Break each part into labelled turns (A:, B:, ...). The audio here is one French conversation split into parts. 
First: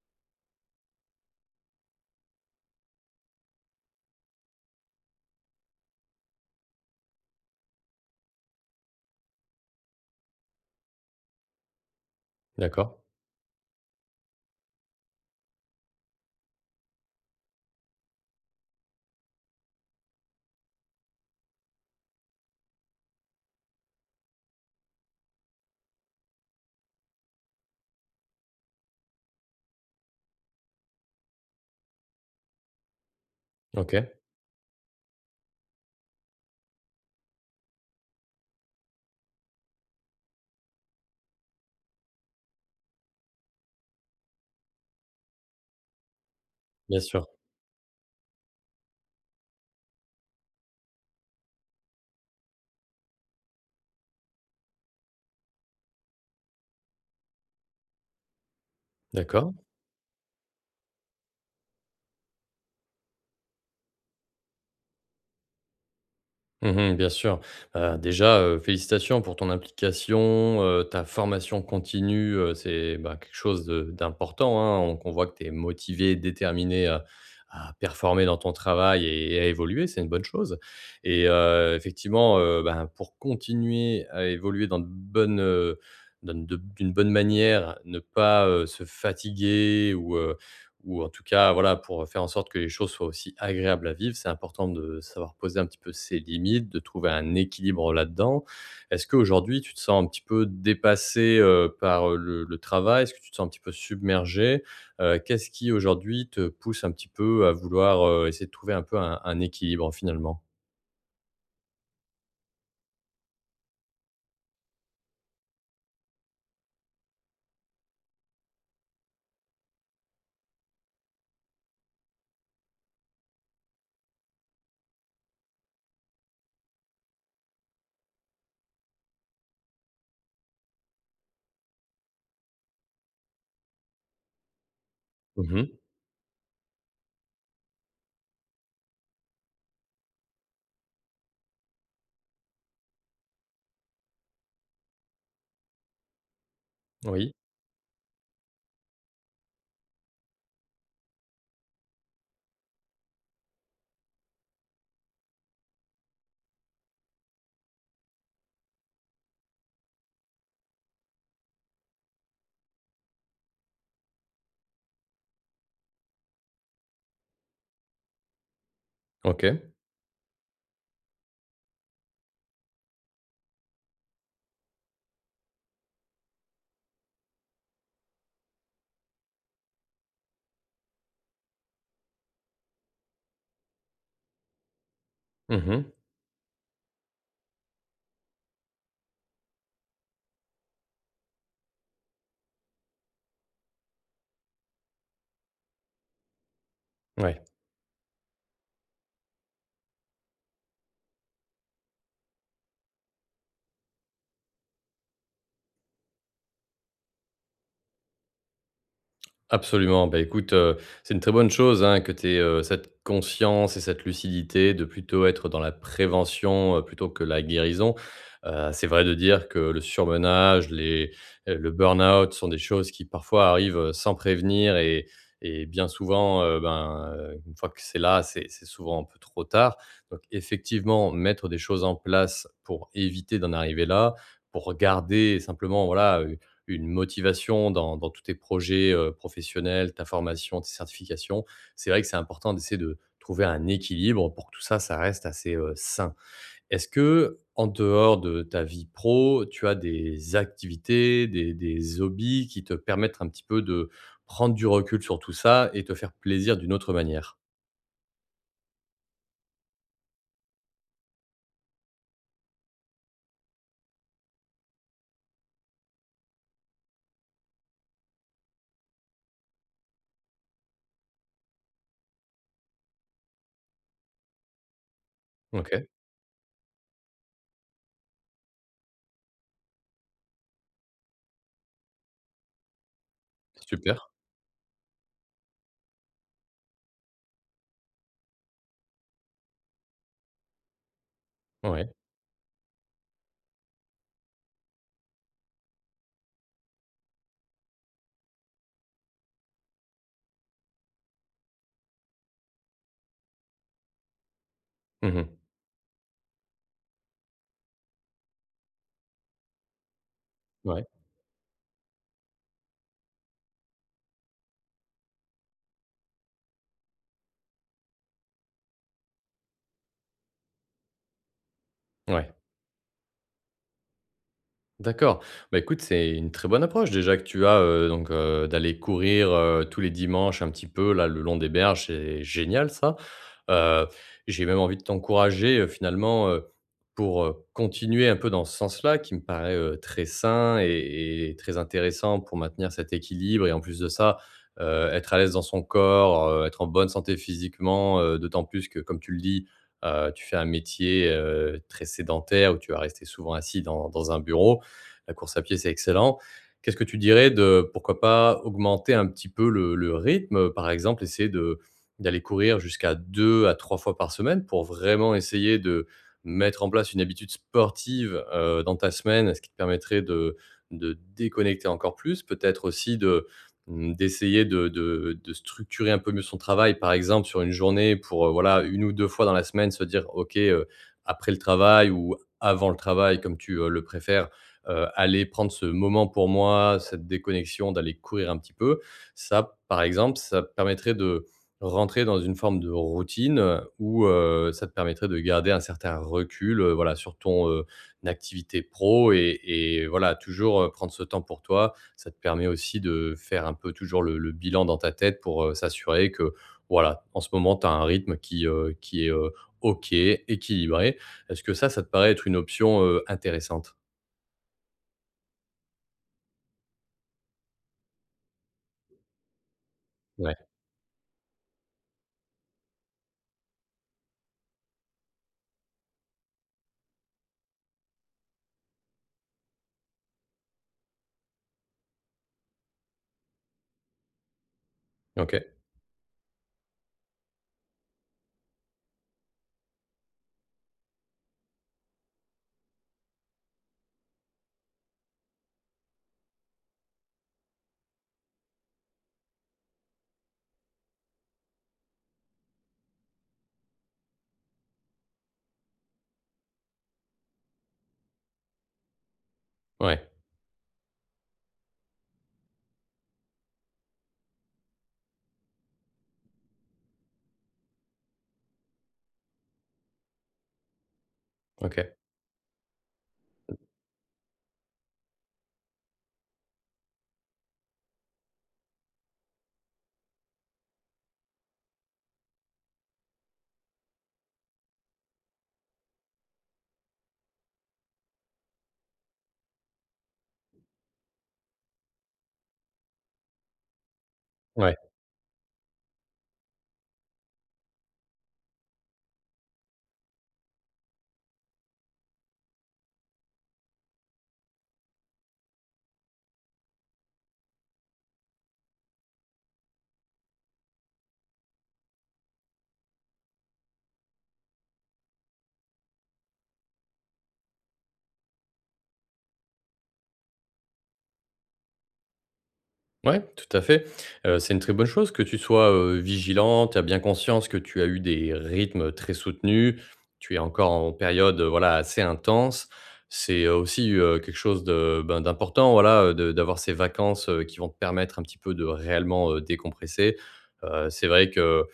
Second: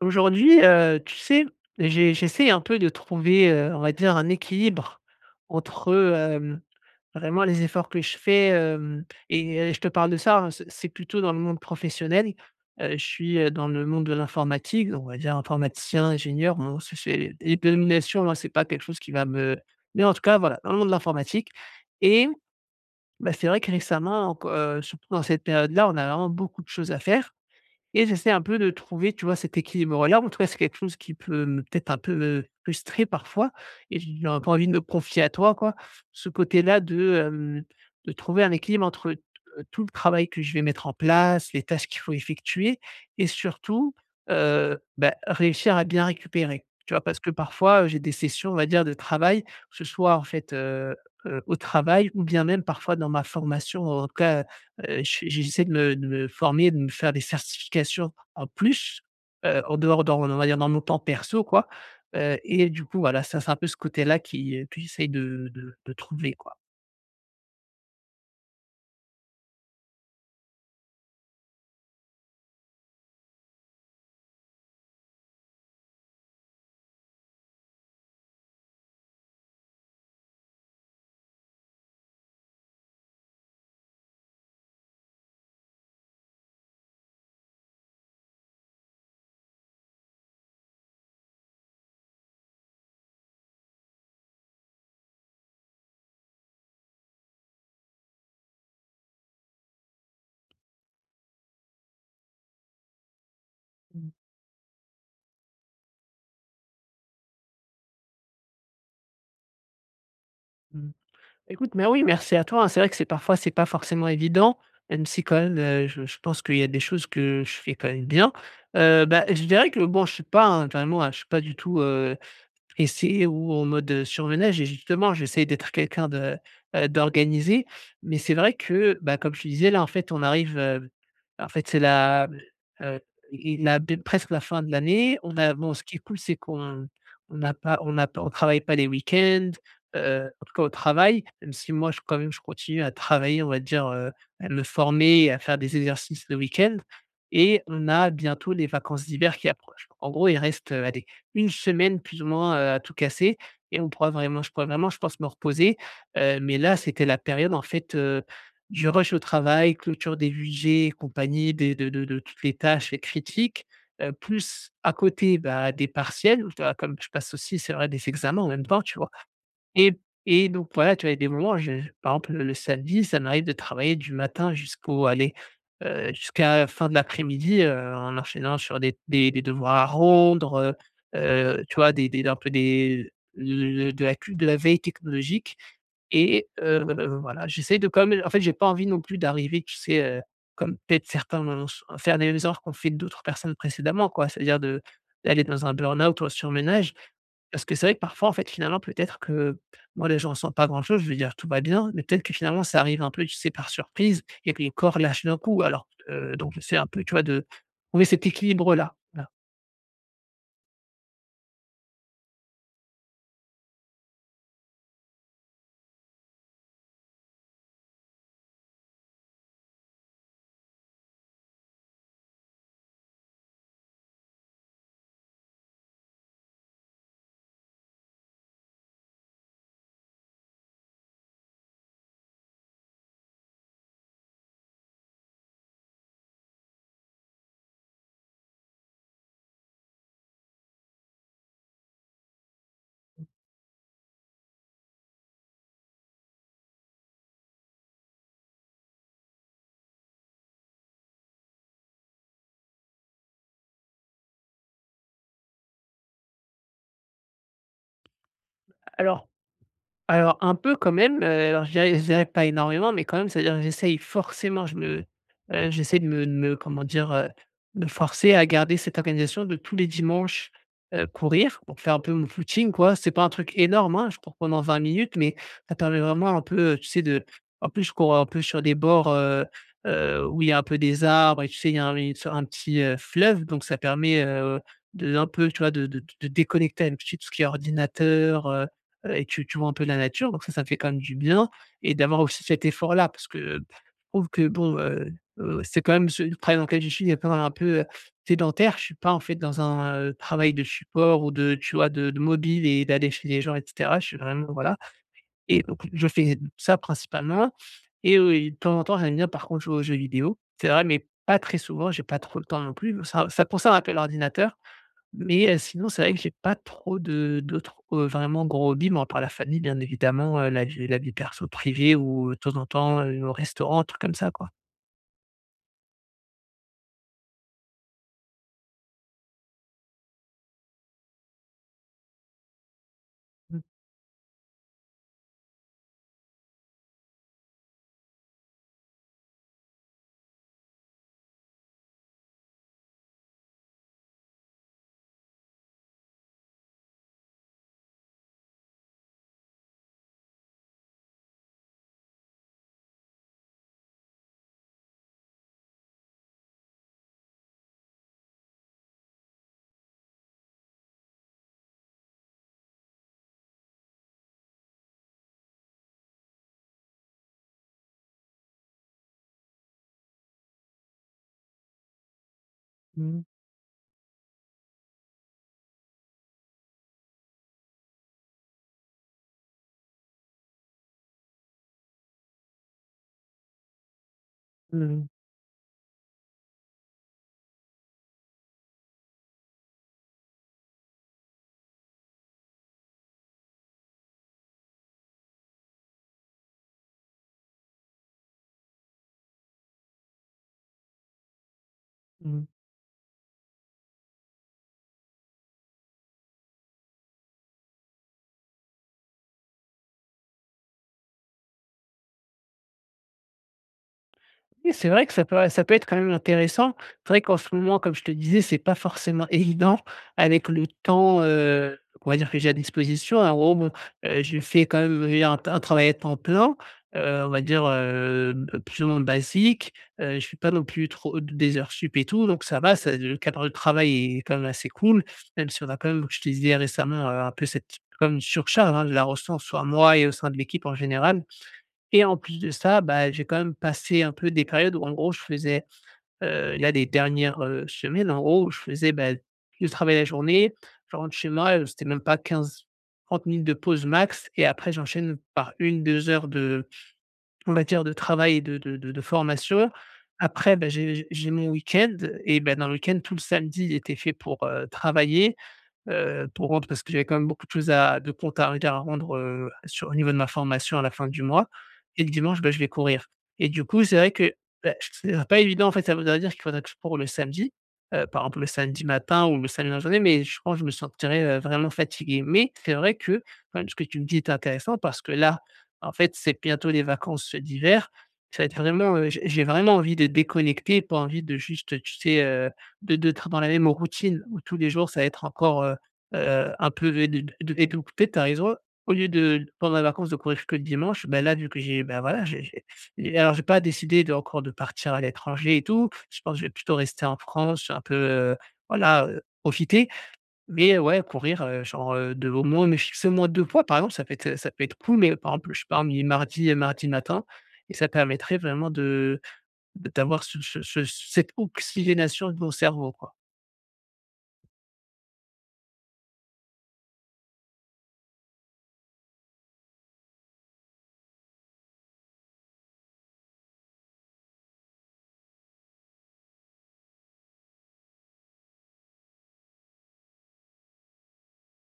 A: Aujourd'hui, tu sais, j'essaie un peu de trouver, on va dire un équilibre entre, vraiment les efforts que je fais, hem et je te parle de ça, hein, c'est plutôt dans le monde professionnel.
B: D'accord.
A: Je suis, dans le monde de l'informatique, donc on va dire informaticien, ingénieur, bon c'est les dénominations, hein, c'est pas quelque chose qui va me mais en tout cas, voilà, dans le monde de l'informatique et bah, c'est vrai que récemment, enc surtout dans cette période-là, on a vraiment beaucoup de choses à faire et j'essaie un peu de trouver, tu vois, cet équilibre-là. En tout cas, c'est quelque chose qui peut me peut-être un peu me frustrer parfois
B: OK,
A: et j'ai un peu envie de me confier à toi, quoi. Ce côté-là de, de trouver un équilibre entre, tout le travail que je vais mettre en place, les tâches qu'il faut effectuer et surtout, bah, réussir à bien récupérer. Tu
B: bien
A: vois? Parce
B: sûr.
A: que parfois, j'ai des sessions, on va dire, de travail, que ce soit en fait, au travail ou bien même parfois dans ma formation, en tout cas. Je j'essaie de me former, de me faire des certifications en plus,
B: D'accord.
A: en dehors dans on va dire dans mon temps perso quoi, et du coup voilà, ça c'est un peu ce côté-là qui, que j'essaie de trouver quoi.
B: Mmh, bien sûr. Bah, déjà, félicitations pour ton implication, ta formation continue, c'est, bah, quelque chose de d'important, hein. On qu'on voit que tu es motivée, déterminée à performer dans ton travail et à évoluer, c'est une bonne chose et effectivement, ben, pour continuer à évoluer dans de bonnes, dans de d'une bonne manière, ne pas, se fatiguer ou en tout cas, voilà, pour faire en sorte que les choses soient aussi agréables à vivre, c'est important de savoir poser un petit peu ses limites, de trouver un équilibre là-dedans. Est-ce qu'aujourd'hui, tu te sens un petit peu dépassé par, le travail? Est-ce que tu te sens un petit peu
A: Mmh
B: submergé? Qu'est-ce qui aujourd'hui te pousse un petit peu à vouloir, essayer de trouver un peu un équilibre finalement?
A: mmh. Écoute, mais oui, merci à toi, hein. C'est vrai que c'est parfois, c'est pas forcément évident, même si quand même, je pense qu'il y a des choses que je fais quand même bien. Bah, je dirais que bon, je suis pas un vraiment, je suis pas du tout, et c'est où en mode, surmenage et justement j'essaie d'être quelqu'un de, d'organisé. Mais c'est vrai que, bah, comme je te disais là, en fait, on arrive, en fait, c'est la, heu, i la presque la fin de l'année. On a bon,
B: Mmh.
A: ce qui est cool, c'est qu'on on n'a pas on n'a pas on travaille pas les week-ends, en tout cas au travail, même si moi je quand même je continue à travailler, on va dire, à me former et à faire des exercices le week-end
B: Oui.
A: et on a bientôt les vacances d'hiver qui approchent. En gros, il reste, allez une semaine plus ou moins, à tout casser et on pourra vraiment je pourrais vraiment, je pense, me reposer, mais là, c'était la période, en fait, du rush au travail, clôture des budgets et compagnie, des de toutes les tâches et critiques, plus à côté, bah, des partiels, tu Comme je passe aussi, c'est vrai, des examens en même temps, tu vois?
B: OK.
A: Et et donc voilà, tu as des moments, je par exemple, le samedi, ça m'arrive de travailler du matin jusqu'à la fin de l'après-midi, en enchaînant sur des devoirs à rendre, tu vois, des un peu des le de la cu de la veille technologique
B: Mmh.
A: et voilà, j'essaie de quand même en fait, j'ai pas envie non plus d'arriver, tu sais, comme peut-être certains l'ont s faire les erreurs qu'ont fait d'autres personnes précédemment, quoi. C'est-à-dire de d'aller dans un burn-out ou un surmenage
B: Ouais.
A: parce que c'est vrai que parfois, en fait, finalement, peut-être que moi, les gens ne ressentent pas grand-chose, je veux dire: «Tout va bien», mais peut-être que finalement, ça arrive un peu, tu sais, par surprise et que le corps lâche d'un coup alors, donc c'est un peu, tu vois, de trouver cet équilibre-là. Voilà.
B: Absolument. Bah, écoute, c'est une très bonne chose, hein, que tu aies cette conscience et cette lucidité de plutôt être dans la prévention, plutôt que la guérison. C'est vrai de dire que le surmenage, les le burn-out sont des choses qui parfois arrivent, sans prévenir et bien souvent, ben, une fois que c'est là, c'est souvent un peu trop tard. Donc effectivement, mettre des choses en place pour éviter d'en arriver là, pour garder simplement, voilà, une motivation dans tous tes projets, professionnels, ta formation, tes certifications. C'est vrai que c'est important d'essayer de trouver un équilibre pour que tout ça, ça reste assez, sain. Est-ce que en dehors de ta vie pro, tu as des activités, des hobbies qui te permettent un petit peu de prendre du recul sur tout ça et te faire plaisir d'une autre manière?
A: Alors. Un peu quand même, alors je dirais pas énormément, mais quand même, c'est-à-dire j'essaye forcément, j'essaie de me comment dire, me forcer à garder cette organisation de tous les dimanches, courir pour faire un peu mon footing quoi. C'est pas un truc énorme, hein, je cours pendant 20 minutes, mais ça
B: OK,
A: permet vraiment un peu, tu sais de en plus je cours un peu sur des bords, où il y a un peu des arbres et tu sais il y a un une un petit, fleuve donc ça
B: super,
A: permet, de un peu tu vois de déconnecter un petit tout ce qui est ordinateur, et tu vois un peu la nature, donc ça fait quand même du bien
B: ouais.
A: et d'avoir aussi cet effort-là parce que, je trouve que bon, c'est quand même ce le travail dans lequel je suis il est quand même un peu, sédentaire. Je suis pas en fait dans un, travail de support ou de tu vois, de mobile et d'aller chez les gens et cetera. Je suis vraiment voilà
B: Mmh.
A: et donc je fais ça principalement et de temps en temps, j'aime bien par contre jouer aux jeux vidéo. C'est
B: Ouais,
A: vrai, mais pas très souvent, j'ai pas trop le temps non plus. Ça pour ça un peu l'ordinateur mais sinon, c'est vrai que j'ai pas trop de d'autres, vraiment gros hobbies, mis à part la famille, bien évidemment, la vie perso privée ou
B: ouais.
A: de temps en temps, au restaurant, un truc comme ça, quoi.
B: D'accord. Bah, écoute, c'est une très bonne approche déjà que tu as donc d'aller courir, tous les dimanches un petit peu là, le long des berges, c'est génial ça.
A: Mmh.
B: Heu, j'ai même envie de t'encourager, finalement, pour, continuer un peu dans ce sens-là qui me paraît, très sain et très intéressant pour maintenir cet équilibre et en plus de ça, être à l'aise dans son corps, être en bonne santé physiquement, d'autant plus que comme tu le dis, tu fais un métier, très sédentaire où tu vas rester souvent assis dans un bureau. La course à pied, c'est excellent. Qu'est-ce que tu dirais de, pourquoi pas, augmenter un petit peu le rythme, par exemple, essayer de d'aller courir jusqu'à 2 à 3 fois par semaine pour vraiment essayer de mettre en place une habitude sportive, dans ta semaine, ce qui te permettrait de déconnecter encore plus, peut-être aussi
A: Mmh.
B: de, mmh, d'essayer de structurer un peu mieux son travail, par exemple, sur une journée pour, voilà, une ou 2 fois dans la semaine, se dire : « OK, après le travail ou avant le travail », comme tu, le préfères,
A: Mmh mh.
B: aller prendre ce moment pour moi, cette déconnexion, d'aller courir un petit peu. Ça, par exemple, ça permettrait de rentrer dans une forme de routine, où, ça te permettrait de garder un certain recul, voilà, sur ton, activité pro et voilà, toujours, prendre ce temps pour toi. Ça te permet
A: Mmh.
B: aussi de faire un peu toujours le bilan dans ta tête pour, s'assurer que, voilà, en ce moment, tu as un rythme qui est, OK, équilibré. Est-ce que ça te paraît être une option, intéressante?
A: Oui, c'est vrai que ça peut être quand même intéressant. C'est vrai qu'en ce moment, comme je te disais, c'est pas forcément évident avec le temps, on va dire que j'ai à disposition. En gros, bon, je fais quand même, un travail à temps plein, on va dire, plus ou moins basique. Je suis pas non plus trop des heures sup et tout, donc ça va, ça le cadre de travail est quand même assez cool,
B: OK.
A: même si on a quand même, comme je te disais récemment, un peu cette comme surcharge, hein, je la ressource, soit moi et au sein de l'équipe en général. Et en plus de ça, bah, j'ai quand même passé un peu des périodes où en gros je faisais, là les dernières, semaines en gros, je faisais, bah, je travaille la journée, je rentre chez moi, c'était même pas 15 30 minutes de pause max et après j'enchaîne par une 2 heures de, on va dire de travail et de formation.
B: Ouais.
A: Après, bah, j'ai mon week-end et ben dans le week-end tout le samedi il était fait pour, travailler pour rendre parce que j'avais quand même beaucoup de choses à rendre, sur au niveau de ma formation à la fin du mois
B: OK.
A: et le dimanche, bah, je vais courir et du coup, c'est vrai que, bah, c'est pas évident en fait, ça voudrait dire qu'il faudrait que je cours le samedi, par exemple le samedi matin ou le samedi dans la journée, mais je pense que je me sentirais, vraiment fatigué, mais c'est vrai que quand même ce que tu me dis est intéressant parce que là, en fait, c'est bientôt les vacances d'hiver. Ça va être vraiment, j'ai vraiment envie de déconnecter, pas envie de juste, tu sais, être dans la même routine où tous les
B: Ouais.
A: jours ça va être encore, un peu de découper, tu raison. Au lieu de pendant les vacances de courir que le dimanche, ben là, vu que j'ai ben voilà, j'ai et alors j'ai pas décidé de encore de partir à l'étranger et tout. Je pense que je vais plutôt rester en France, un peu, voilà, profiter. Mais ouais, courir, genre, de au moins me fixer au moins 2 fois par exemple, ça peut être cool. Mais par exemple, je pars mardi matin et ça permettrait vraiment de d'avoir ce ce ce cette oxygénation de mon cerveau, quoi.
B: Ouais, tout à fait. C'est une très bonne chose que tu sois, vigilant. Tu as bien conscience que tu as eu des rythmes très soutenus. Tu es encore en période, voilà, assez intense. C'est, aussi, quelque chose de, ben, d'important, voilà, de d'avoir ces vacances, qui vont te permettre un petit peu de réellement, décompresser. C'est vrai que,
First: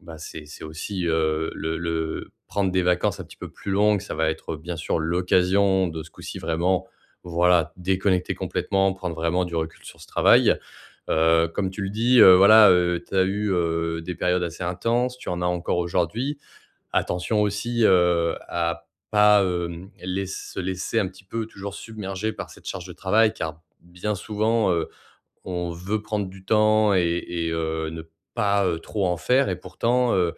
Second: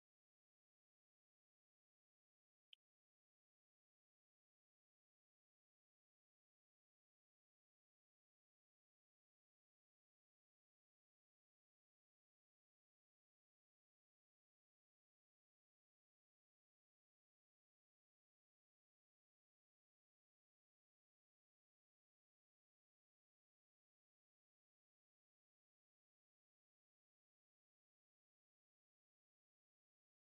B: bah, c'est aussi, le prendre des vacances un petit peu plus longues, ça va être, bien sûr, l'occasion de ce coup-ci vraiment, voilà, déconnecter complètement, prendre vraiment du recul sur ce travail. Comme tu le dis, voilà, tu as eu, des périodes assez intenses, tu en as encore aujourd'hui. Attention aussi, à pas, laisse se laisser un petit peu toujours submerger par cette charge de travail car bien souvent, on veut prendre du temps et ne pas, trop en faire et pourtant,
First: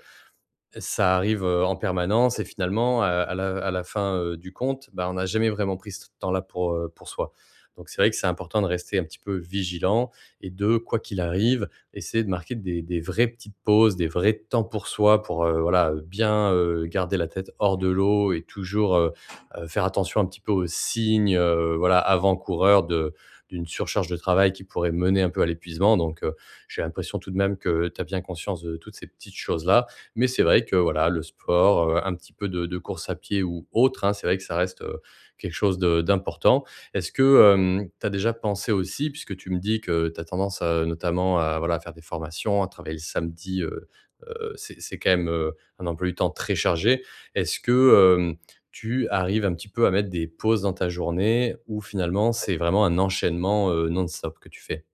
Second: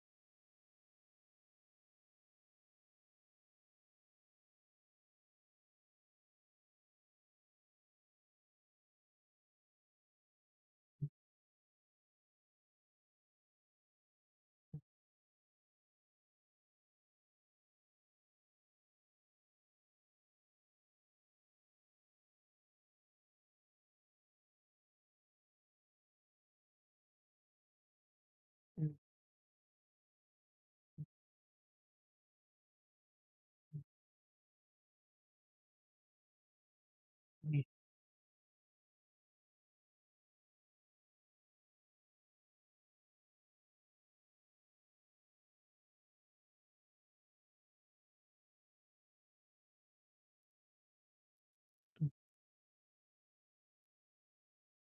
B: ça arrive, en permanence et finalement, à la fin, du compte, bah, on n'a jamais vraiment pris ce temps-là pour soi. Donc c'est vrai que c'est important de rester un petit peu vigilant et de, quoi qu'il arrive, essayer de marquer des vraies petites pauses, des vrais temps pour soi pour, voilà, bien, garder la tête hors de l'eau et toujours, faire attention un petit peu aux signes, voilà, avant-coureurs de d'une surcharge de travail qui pourrait mener un peu à l'épuisement. Donc j'ai l'impression tout de même que tu as bien conscience de toutes
A: Mmh
B: ces petites choses-là mais c'est vrai que voilà, le sport, un petit peu de course à pied ou autre, hein, c'est vrai que ça reste, quelque chose de d'important. Est-ce que, tu as déjà pensé aussi, puisque tu me dis que tu as tendance à notamment à voilà, faire des formations, à travailler le samedi, c'est quand même, un emploi du temps très chargé. Est-ce que, hem, tu arrives un petit peu à mettre des pauses dans ta journée ou finalement c'est vraiment un enchaînement, non-stop que tu fais?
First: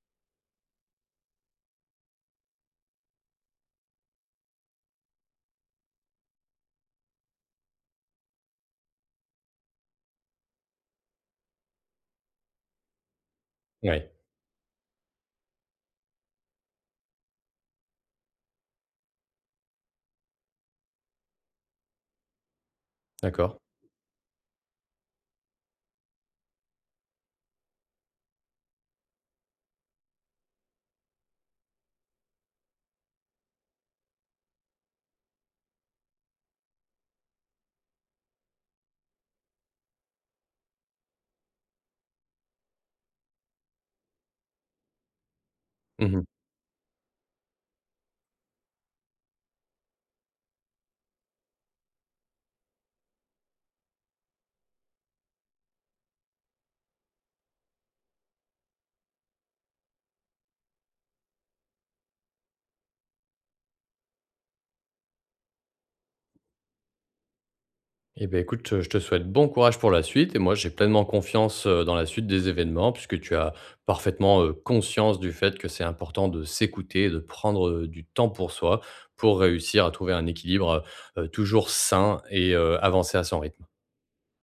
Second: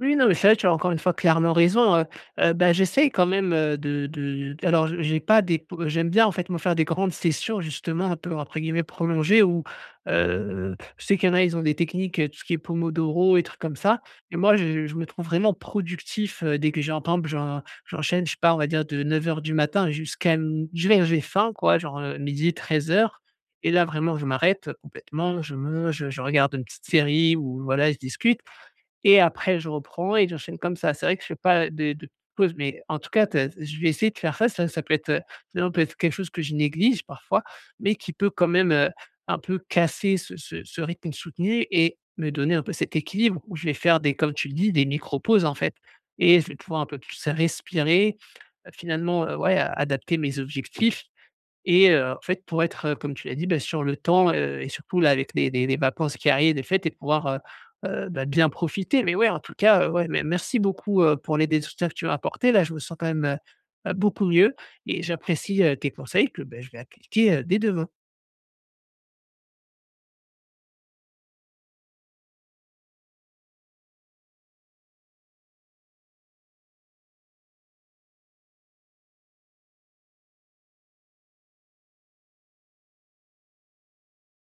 A: Oui, non, mais c'est vrai, tu as encore une fois clairement raison, bah, j'essaie quand même, de alors je j'ai pas des p j'aime bien en fait me faire des grandes sessions justement un peu entre guillemets «prolongées» où, je sais qu'il y en a, ils ont des techniques, tout ce qui est pomodoro et trucs comme ça
B: Oui,
A: et moi je me trouve vraiment productif, dès que j'ai un par exemple, j'enchaîne, je sais pas, on va dire de 9 heures du matin jusqu'à m je vais j'ai faim quoi, genre, midi 13 heures.
B: d'accord.
A: Et là vraiment je m'arrête complètement, je mange, je regarde une petite série ou voilà, je discute et après je reprends et j'enchaîne comme ça. C'est vrai que je fais pas de pause, mais en tout cas, tu je vais essayer de faire ça. Ça peut être quelque chose que je néglige parfois, mais qui peut quand même, un peu casser ce rythme soutenu et me donner un peu cet équilibre où je vais faire des comme tu le dis, des micro-pauses, en fait
B: Mmh.
A: et je vais pouvoir un peu plus respirer, finalement, ouais, adapter mes objectifs et en fait, pour être, comme tu l'as dit, bah, sur le temps, et surtout là avec les vacances qui arrivent, les fêtes et de pouvoir, bah, bien profiter. Mais ouais, en tout cas, ouais, mais merci beaucoup, pour les détails que tu m'as apportés. Là, je me sens quand même, beaucoup mieux et j'apprécie, tes conseils que, beh, je vais appliquer, dès demain.
B: Eh beh, écoute, je te souhaite bon courage pour la suite et moi, j'ai pleinement confiance, dans la suite des événements puisque tu as parfaitement, conscience du fait que c'est important de s'écouter et de prendre, du temps pour soi, pour réussir à trouver un équilibre, toujours sain et avancer à son rythme.